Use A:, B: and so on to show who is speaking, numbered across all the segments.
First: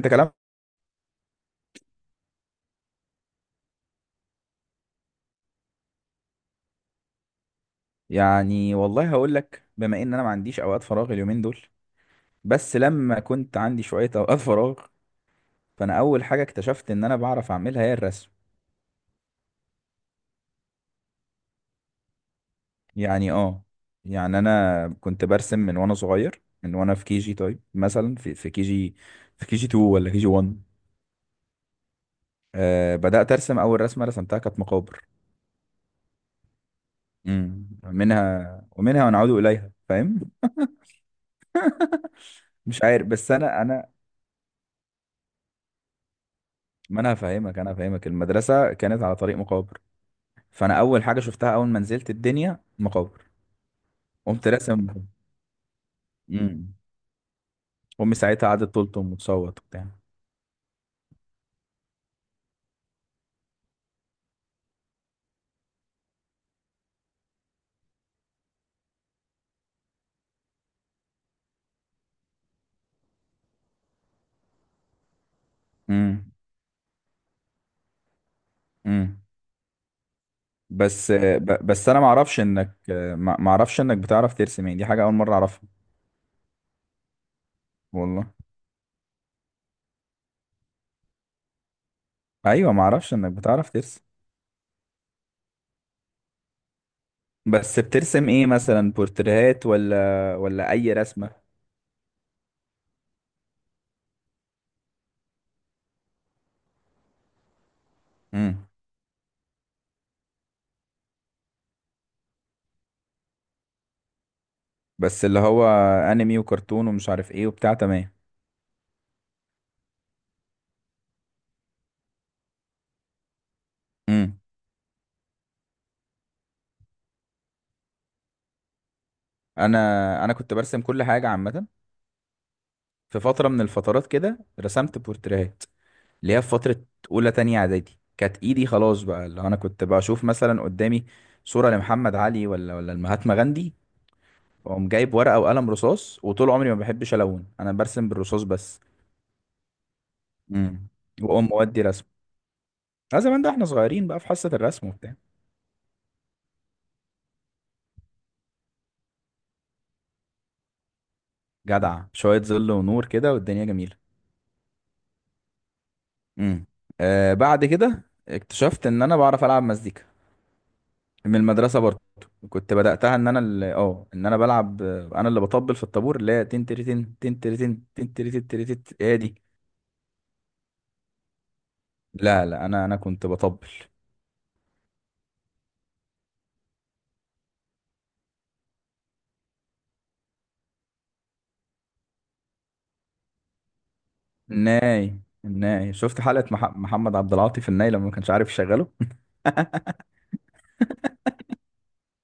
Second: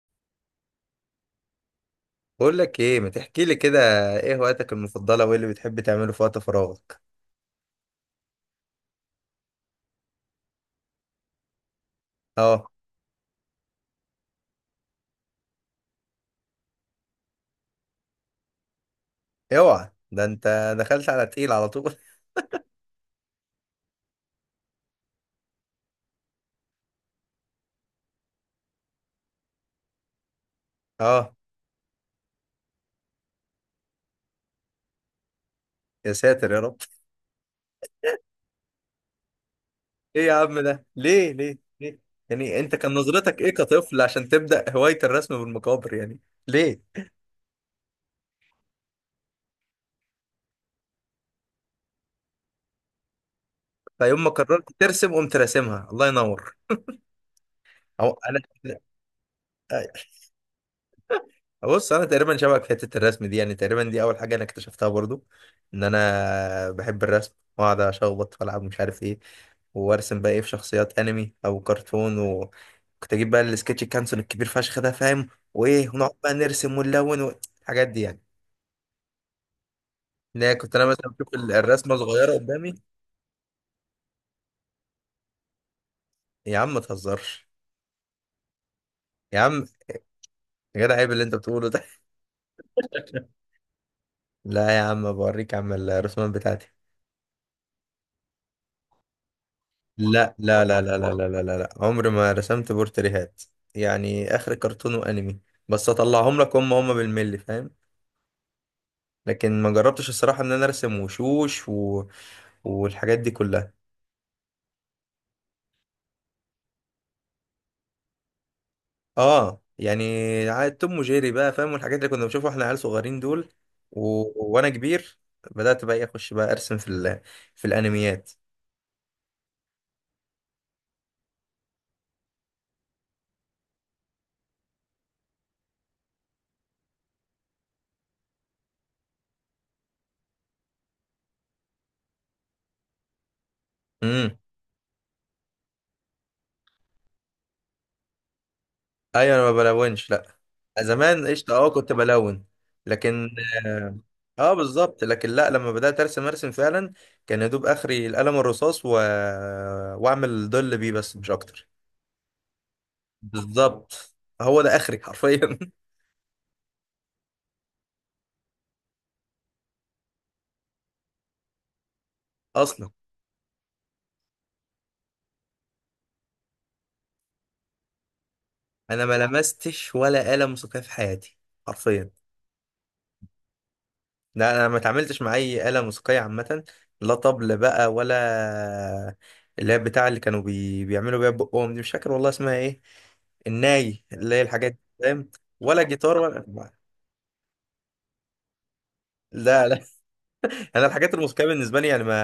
A: انت كلام.
B: بقول لك ايه، ما تحكي لي كده؟ ايه هواياتك المفضله وايه اللي بتحب تعمله في وقت فراغك؟
A: يعني والله هقول لك، بما ان انا ما عنديش اوقات فراغ اليومين دول.
B: اه.
A: بس لما كنت عندي شوية اوقات فراغ، فانا اول حاجة اكتشفت ان انا بعرف اعملها هي الرسم.
B: اوعى، ده انت دخلت على تقيل على طول.
A: يعني اه، يعني انا كنت برسم من وانا صغير، من وانا في كي جي. طيب مثلا في كي جي 2 ولا كي جي 1؟
B: اه.
A: بدأت ارسم، اول رسمة رسمتها كانت مقابر.
B: يا ساتر يا رب.
A: منها ومنها ونعود اليها، فاهم.
B: ايه يا عم ده ليه ليه ليه؟ يعني انت
A: مش
B: كان
A: عارف، بس
B: نظرتك ايه
A: انا
B: كطفل عشان تبدا هوايه الرسم بالمقابر يعني؟ ليه؟
A: ما انا هفهمك المدرسة كانت على طريق مقابر، فانا اول حاجه شفتها اول ما نزلت الدنيا مقابر.
B: فيوم ما
A: قمت
B: قررت
A: راسم.
B: ترسم قمت راسمها؟ الله ينور.
A: امم امي
B: أو.
A: ساعتها قعدت تلطم وتصوت
B: انا.
A: وبتاع.
B: بص، انا تقريبا شبهك في حته الرسم دي، يعني تقريبا دي اول حاجه انا اكتشفتها برضو، ان انا بحب الرسم واقعد اشخبط والعب مش عارف ايه، وارسم بقى ايه في شخصيات انمي او كرتون. وكنت اجيب بقى السكتش كانسون الكبير فشخ ده فاهم، وايه ونقعد
A: امم
B: بقى نرسم ونلون الحاجات دي يعني.
A: امم
B: ان هي كنت انا مثلا
A: بس
B: بشوف
A: بس
B: الرسمه
A: انا ما
B: صغيره
A: اعرفش
B: قدامي.
A: انك ما ما اعرفش انك بتعرف ترسم، يعني دي حاجه اول مره اعرفها.
B: يا عم ما تهزرش.
A: والله.
B: يا عم. يا جدع، عيب اللي انت بتقوله ده.
A: ايوه، ما اعرفش انك بتعرف ترسم.
B: لا يا عم، بوريك يا عم الرسومات بتاعتي.
A: بس بترسم ايه؟ مثلا بورتريهات
B: لا
A: ولا
B: لا
A: ولا
B: لا
A: اي
B: لا لا لا لا
A: رسمه؟
B: لا لا، عمري ما رسمت بورتريهات. يعني اخر كرتون وانمي، بس اطلعهم لك هم هم بالملي فاهم.
A: امم
B: لكن ما جربتش الصراحه ان انا ارسم وشوش و... والحاجات دي كلها.
A: بس اللي هو انمي وكرتون ومش عارف ايه وبتاع، تمام.
B: اه يعني، عاد توم وجيري بقى فاهم، والحاجات اللي كنا بنشوفها واحنا عيال صغيرين دول، و...
A: امم
B: وانا كبير بدات بقى إيه، اخش بقى ارسم في ال... في الانميات.
A: انا انا كنت برسم كل حاجه عامه. في فتره من الفترات كده رسمت بورتريهات، اللي هي في فترة أولى تانية إعدادي، كانت إيدي خلاص بقى، اللي أنا كنت بشوف مثلا قدامي صورة لمحمد علي ولا المهاتما غاندي،
B: امم.
A: وأقوم جايب ورقة وقلم رصاص. وطول عمري ما بحبش ألون، أنا برسم بالرصاص بس.
B: ايوه، انا ما بلونش، لا.
A: امم
B: زمان
A: وأقوم
B: قشطه اه
A: مودي
B: كنت
A: رسم.
B: بلون.
A: لا
B: لكن.
A: زمان ده إحنا
B: اه.
A: صغيرين بقى في حصة
B: آه،
A: الرسم
B: بالظبط،
A: وبتاع.
B: لكن لا، لما بدات ارسم ارسم فعلا، كان يا دوب اخري القلم الرصاص و... واعمل ظل بيه بس مش اكتر.
A: جدع، شوية ظل ونور كده والدنيا جميلة.
B: بالظبط. هو ده اخري حرفيا.
A: امم بعد كده اكتشفت إن أنا بعرف ألعب مزيكا، من المدرسه برضه. كنت
B: اصلا
A: بداتها ان انا اللي اه ان انا بلعب انا اللي بطبل في الطابور، اللي هي تن تريتن تن تريتن تن تريتن تريتن،
B: انا
A: هي
B: ما
A: دي.
B: لمستش ولا قلم موسيقيه في حياتي، حرفيا.
A: لا لا، انا كنت بطبل.
B: لا، انا ما اتعاملتش مع اي آلة موسيقية عامة. لا طبل بقى ولا. اللي هي بتاع اللي كانوا بيعملوا بيها بقهم دي، مش فاكر والله اسمها ايه. الناي اللي هي الحاجات دي،
A: الناي
B: فاهم؟ ولا
A: الناي
B: جيتار
A: شفت حلقه
B: ولا،
A: محمد عبد العاطي في الناي لما ما كانش عارف يشغله.
B: لا لا. انا الحاجات الموسيقية بالنسبة لي يعني ما،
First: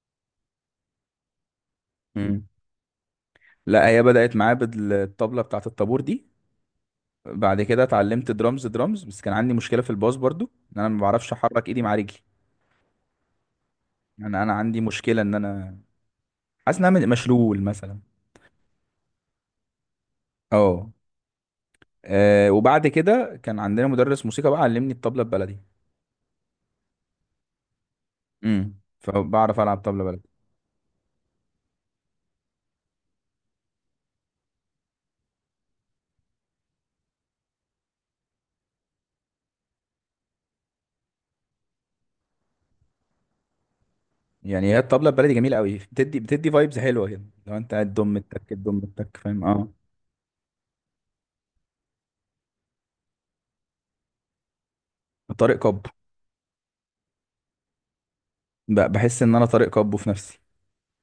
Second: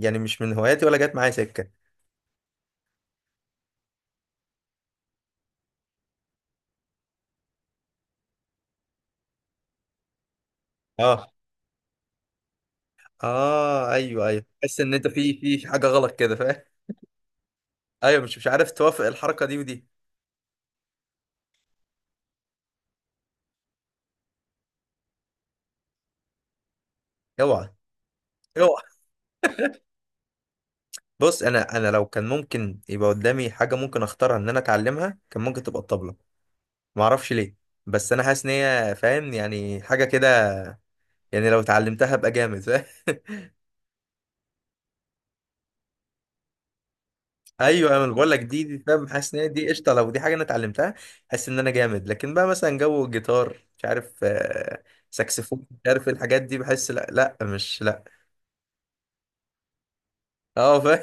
B: يعني مش من هواياتي ولا جت معايا سكة.
A: مم. لا هي بدات معايا بالطبله بتاعه الطابور دي. بعد كده اتعلمت درامز درامز، بس كان عندي مشكله في الباص برضو، ان انا ما
B: اه.
A: بعرفش احرك ايدي مع رجلي.
B: اه ايوه
A: يعني
B: ايوه،
A: انا
B: تحس
A: عندي
B: ان انت
A: مشكله،
B: في
A: ان
B: في
A: انا
B: حاجة غلط كده، فاهم.
A: حاسس ان انا مشلول مثلا،
B: ايوه، مش عارف توافق الحركة دي ودي.
A: اه. وبعد كده كان عندنا مدرس موسيقى بقى، علمني الطبلة البلدي.
B: اوعى.
A: فبعرف العب طبلة بلدي.
B: بص، انا لو كان ممكن يبقى قدامي حاجه ممكن اختارها ان انا اتعلمها، كان ممكن تبقى الطبله. ما اعرفش ليه، بس انا حاسس ان هي فاهم يعني حاجه كده، يعني لو اتعلمتها ابقى جامد فاهم.
A: يعني هي الطبلة البلدي جميلة قوي، بتدي فايبز حلوة كده. لو انت قاعد
B: ايوه انا
A: دم
B: بقول لك
A: التك
B: دي
A: دم
B: دي فاهم،
A: التك،
B: حاسس ان
A: فاهم،
B: هي دي
A: اه.
B: قشطه لو دي حاجه انا اتعلمتها. حاسس ان انا جامد، لكن بقى مثلا جو الجيتار مش عارف، آه،
A: طارق
B: ساكسفون مش
A: كابو،
B: عارف إيه الحاجات دي، بحس لا لا مش لا.
A: بحس ان انا طارق كابو في نفسي.
B: اه فاهم.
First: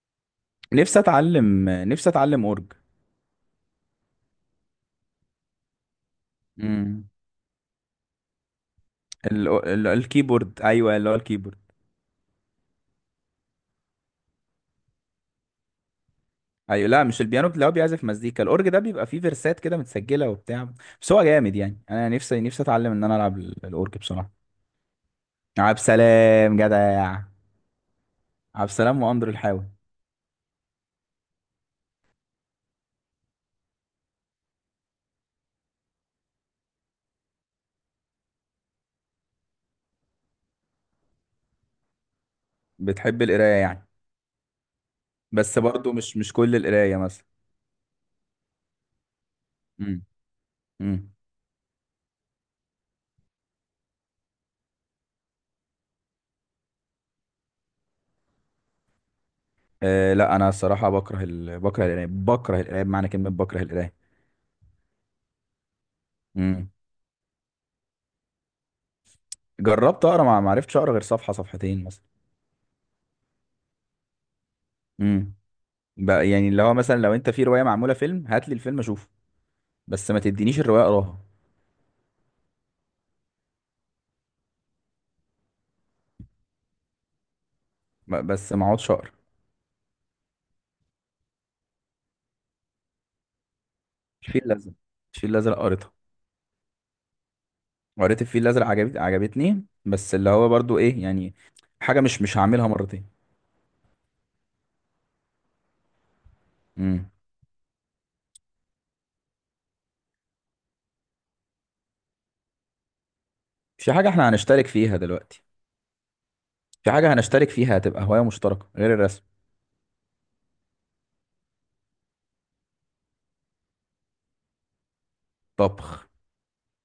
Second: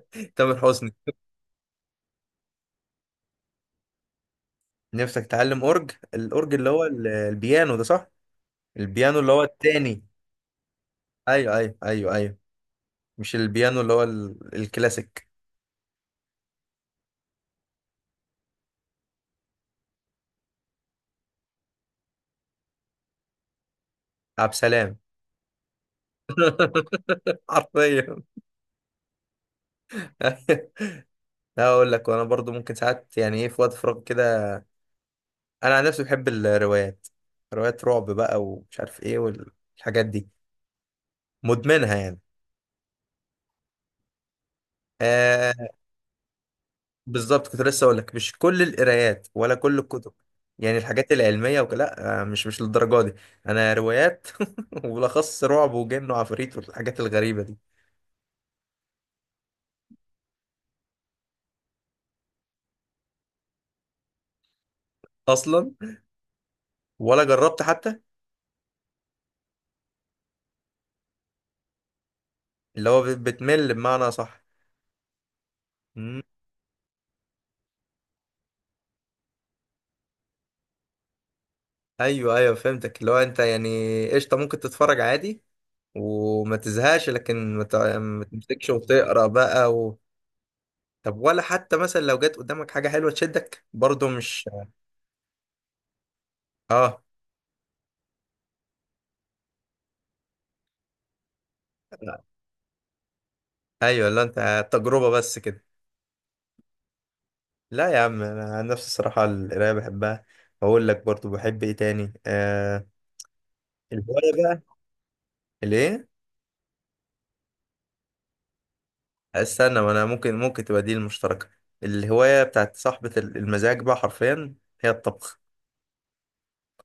B: تامر حسني.
A: نفسي اتعلم اورج.
B: نفسك تتعلم اورج؟ الاورج اللي هو
A: امم
B: البيانو ده صح؟ البيانو اللي هو التاني.
A: الكيبورد، ايوه اللي هو
B: ايوه
A: الكيبورد.
B: ايوه ايوه ايوه. مش البيانو اللي هو الكلاسيك.
A: ايوه، لا، مش البيانو اللي هو بيعزف مزيكا، الاورج ده بيبقى فيه فيرسات كده متسجله وبتاع. بس هو جامد، يعني انا نفسي اتعلم ان انا العب الاورج بصراحه.
B: عبد السلام.
A: عب سلام جدع.
B: حرفيا.
A: عبد السلام وأندر الحاوي.
B: لا اقول لك، وانا برضو ممكن ساعات يعني ايه في وقت فراغ كده، انا عن نفسي بحب الروايات. روايات رعب بقى ومش عارف ايه والحاجات دي، مدمنها يعني.
A: بتحب القراية يعني؟ بس
B: آه.
A: برضو مش كل القراية مثلا.
B: بالظبط، كنت لسه اقول لك مش كل القرايات ولا كل
A: امم
B: الكتب. يعني الحاجات
A: امم
B: العلميه وكده لا، آه، مش للدرجه دي. انا روايات. وبالاخص رعب وجن وعفاريت والحاجات الغريبه دي.
A: لا، أنا الصراحة بكره بكره القراية بمعنى كلمة بكره القراية.
B: اصلا
A: امم
B: ولا جربت حتى.
A: جربت أقرأ، ما عرفتش أقرأ غير صفحة صفحتين مثلا.
B: اللي هو بتمل بمعنى، صح؟
A: امم
B: مم.
A: بقى يعني اللي هو مثلا لو أنت في رواية معمولة فيلم هات لي الفيلم أشوفه، بس ما تدينيش الرواية أقراها.
B: ايوه ايوه فهمتك، اللي هو انت يعني قشطه ممكن تتفرج عادي وما تزهقش، لكن ما
A: بس ما
B: تمسكش
A: أقعدش أقرأ.
B: وتقرا بقى و... طب ولا حتى مثلا لو جت قدامك حاجه حلوه تشدك برضو،
A: الفيل
B: مش؟
A: الأزرق الفيل الأزرق قريتها،
B: اه.
A: قريت الفيل الأزرق، عجبتني، بس اللي هو برضو إيه يعني، حاجة
B: لا.
A: مش هعملها مرتين.
B: ايوه، لا انت تجربه بس كده.
A: امم
B: لا يا عم، انا عن نفسي الصراحه القرايه بحبها. اقول لك برضو بحب ايه تاني، آه،
A: في حاجة احنا
B: الهوايه بقى.
A: هنشترك فيها دلوقتي،
B: ليه؟
A: في حاجة هنشترك فيها، هتبقى هواية مشتركة غير الرسم.
B: استنى، ما انا ممكن تبقى دي المشتركه. الهوايه بتاعت صاحبه المزاج بقى، حرفيا، هي الطبخ.
A: طبخ.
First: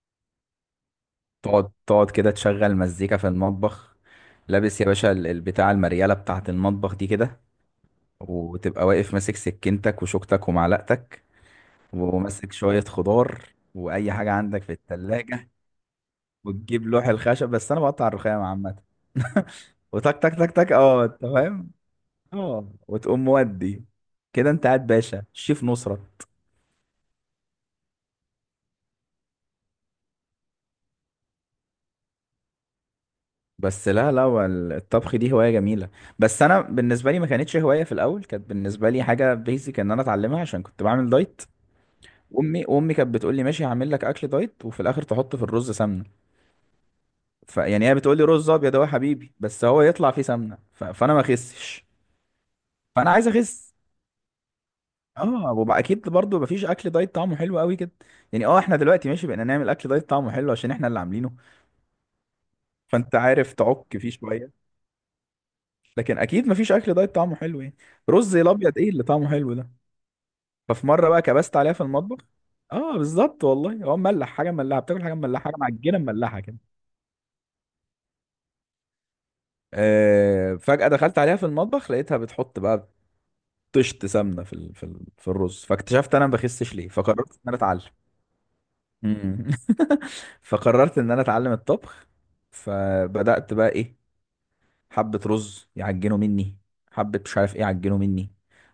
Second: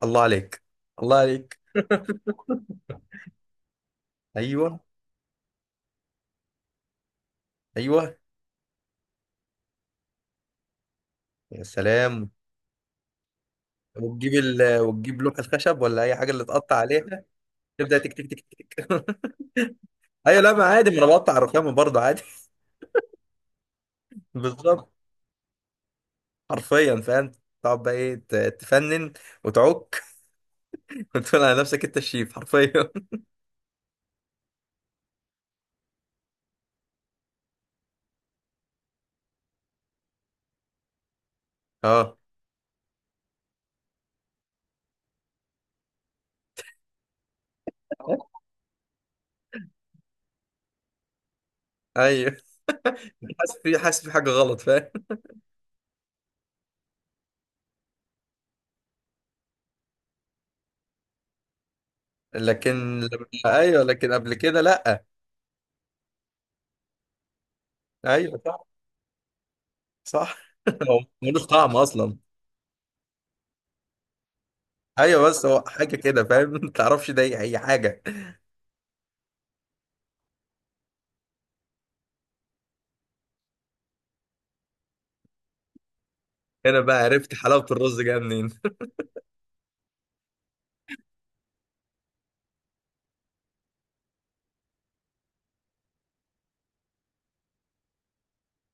B: الله عليك. الله عليك.
A: تقعد كده تشغل مزيكا في المطبخ.
B: ايوه.
A: لابس يا باشا البتاع، المريالة بتاعة المطبخ دي كده.
B: ايوه.
A: وتبقى واقف ماسك سكينتك وشوكتك ومعلقتك،
B: يا سلام.
A: وماسك شوية خضار وأي حاجة
B: وتجيب
A: عندك في
B: وتجيب لوح
A: التلاجة.
B: الخشب ولا اي حاجه اللي تقطع
A: وتجيب لوح
B: عليها.
A: الخشب، بس أنا
B: تبدا
A: بقطع
B: تك تك
A: الرخام
B: تك
A: عامة.
B: تك.
A: وتك تك
B: ايوه
A: تك
B: لا ما
A: تك،
B: عادي، ما انا
A: اه، انت
B: بقطع الرخامه
A: فاهم.
B: برضه عادي.
A: اه وتقوم مودي كده، انت قاعد
B: بالظبط.
A: باشا شيف نصرة.
B: حرفيا فاهم. تقعد بقى ايه تفنن وتعك. وتقول على نفسك انت الشيف، حرفيا.
A: بس لا لا، هو الطبخ دي هواية جميلة. بس أنا بالنسبة لي ما كانتش هواية في الأول، كانت بالنسبة لي حاجة بيزك إن أنا أتعلمها عشان كنت بعمل دايت.
B: اه.
A: وأمي كانت بتقول لي ماشي هعمل لك أكل دايت، وفي الآخر تحط في الرز سمنة. فيعني هي بتقول لي رز أبيض أهو يا حبيبي، بس هو يطلع فيه سمنة. فأنا ما أخسش،
B: ايوه،
A: فأنا عايز أخس.
B: حاسس في حاجه غلط، فاهم.
A: وبقى أكيد برضه مفيش أكل دايت طعمه حلو قوي كده. يعني إحنا دلوقتي ماشي بقينا نعمل أكل دايت طعمه حلو عشان إحنا اللي عاملينه،
B: لكن
A: فأنت
B: لما-
A: عارف
B: ايوه
A: تعك فيه
B: لكن قبل كده
A: شوية.
B: لا.
A: لكن أكيد مفيش أكل دايت طعمه حلو يعني، رز
B: ايوه صح.
A: الأبيض إيه اللي طعمه حلو ده؟
B: صح.
A: ففي
B: هو
A: مره بقى
B: ملوش
A: كبست عليها
B: طعم
A: في
B: اصلا.
A: المطبخ. اه بالظبط والله، هو مملح، حاجه مملحه، بتاكل حاجه
B: ايوه
A: مملحه،
B: بس
A: حاجه
B: هو حاجه
A: معجنه
B: كده
A: مملحه
B: فاهم،
A: كده.
B: ما تعرفش ده ايه، هي حاجه.
A: فجاه دخلت عليها في المطبخ لقيتها بتحط بقى طشت سمنه في الرز، فاكتشفت انا ما بخسش
B: هنا
A: ليه،
B: بقى
A: فقررت
B: عرفت
A: ان انا
B: حلاوه
A: اتعلم.
B: الرز جايه منين.
A: مم. فقررت ان انا اتعلم الطبخ. فبدات بقى ايه، حبه رز يعجنوا مني، حبه مش عارف ايه يعجنوا مني،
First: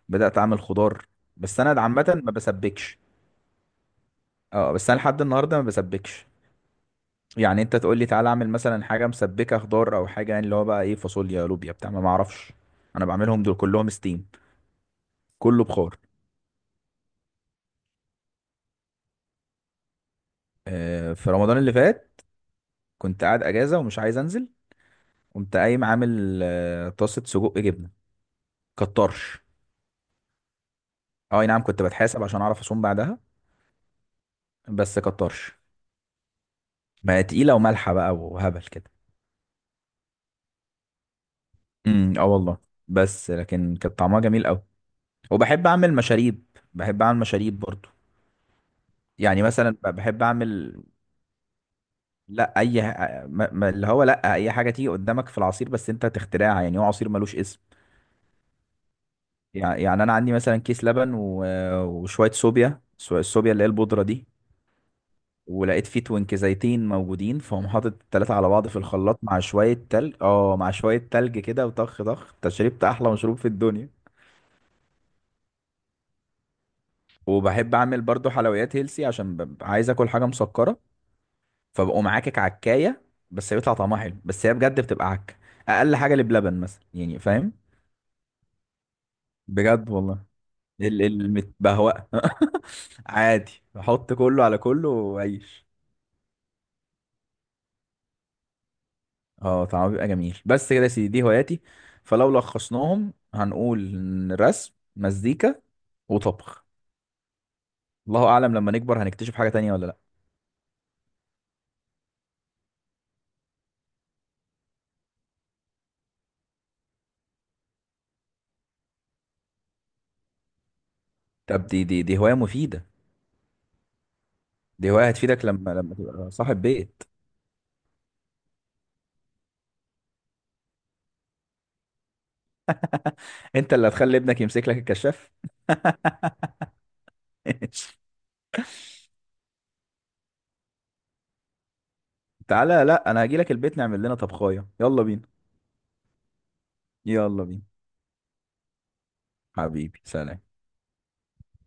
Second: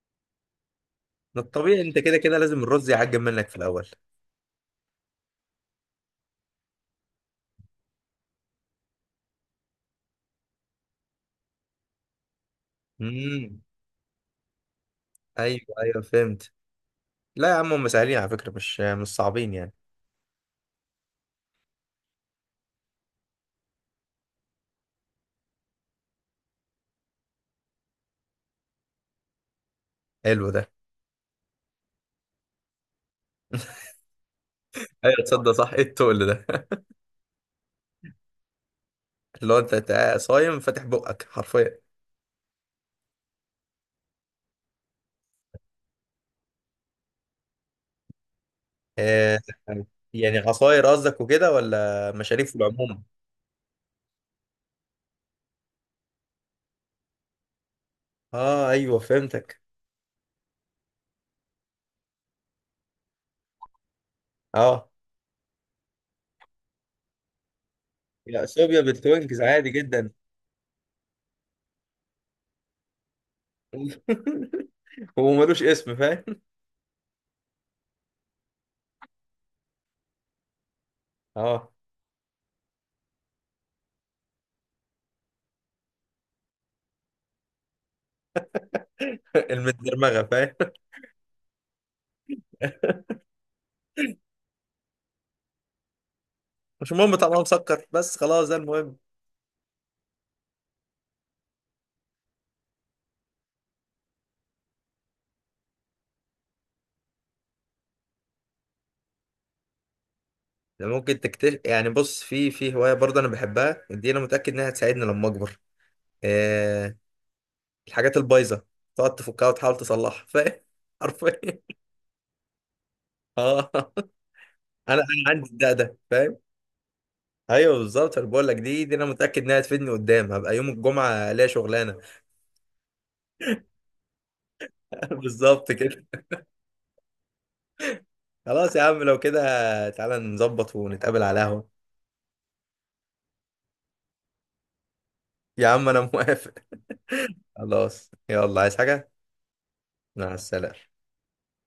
A: بدات اعمل خضار.
B: ما
A: بس انا
B: الطبيعي انت كده
A: عامه ما
B: كده لازم الرز
A: بسبكش،
B: يعجن منك في الاول.
A: اه بس انا لحد النهارده ما بسبكش. يعني انت تقول لي تعالى اعمل مثلا حاجه مسبكه، خضار او حاجه، يعني اللي هو بقى ايه، فاصوليا، لوبيا، بتاع، ما معرفش، انا بعملهم دول
B: امم.
A: كلهم ستيم،
B: ايوه
A: كله بخار.
B: ايوه فهمت. لا يا عم هم سهلين على فكره، مش صعبين يعني.
A: في رمضان اللي فات كنت قاعد اجازه ومش عايز انزل، قمت قايم عامل طاسه سجق جبنه، كطرش.
B: حلو ده.
A: اه أي نعم، كنت بتحاسب عشان اعرف اصوم بعدها. بس
B: ايوه تصدق،
A: كطرش،
B: صح، ايه التقل ده.
A: ما هي تقيله ومالحه بقى وهبل كده.
B: اللي هو انت تبقى صايم فاتح بقك، حرفيا.
A: اه والله. بس لكن كانت طعمها جميل قوي. وبحب اعمل مشاريب برضو.
B: آه.
A: يعني مثلا بحب
B: يعني
A: اعمل،
B: عصاير قصدك وكده ولا مشاريب في
A: لا اي
B: العموم؟
A: ح- ما ما- اللي هو لا، اي حاجه تيجي قدامك في العصير، بس انت تخترعها، يعني هو عصير ملوش اسم.
B: اه ايوه فهمتك.
A: يعني انا عندي مثلا كيس لبن وشويه صوبيا، الصوبيا اللي هي البودره دي.
B: اه.
A: ولقيت فيه توينك زيتين موجودين، فهم حاطط التلاته
B: يا
A: على بعض في
B: صوبيا
A: الخلاط
B: بالتوينكس عادي جدا.
A: مع شويه تلج كده، وطخ طخ، انت شربت احلى مشروب في الدنيا.
B: وملوش اسم فاهم.
A: وبحب اعمل برضو حلويات هيلسي عشان ببقى عايز اكل حاجه مسكره.
B: اه.
A: فبقوم عاكك عكايه، بس بيطلع طعمها حلو، بس هي بجد بتبقى عك. اقل حاجه اللي بلبن مثلا، يعني فاهم، بجد
B: المتدرمغه
A: والله.
B: فاهم.
A: المتبهوأة. عادي، بحط كله على كله وعيش.
B: مش مهم طعمها مسكر بس خلاص، ده المهم.
A: اه طعمه بيبقى جميل. بس كده يا سيدي، دي هواياتي. فلو لخصناهم هنقول إن رسم، مزيكا، وطبخ. الله اعلم لما نكبر هنكتشف حاجة تانية ولا لا.
B: ده ممكن تكتشف، يعني بص في هوايه برضه انا بحبها دي، انا متاكد انها هتساعدني لما اكبر. آه. الحاجات البايظه تقعد تفكها وتحاول تصلحها، فاهم. حرفيا.
A: طب دي هواية مفيدة.
B: اه،
A: دي
B: انا
A: هواية هتفيدك
B: عندي
A: لما
B: الدق
A: لما
B: ده
A: تبقى
B: فاهم.
A: صاحب بيت.
B: ايوه بالظبط انا بقول لك دي انا متاكد انها هتفيدني قدام، هبقى يوم الجمعه ليا شغلانه.
A: انت اللي هتخلي ابنك يمسك لك الكشاف.
B: بالظبط كده. خلاص يا عم لو كده تعالى نظبط ونتقابل على القهوه.
A: تعالى، لا انا هجي لك البيت نعمل لنا طبخاية، يلا بينا.
B: يا عم انا موافق.
A: يلا بينا،
B: خلاص يلا، عايز حاجه؟
A: حبيبي،
B: مع
A: سلام.
B: السلامة.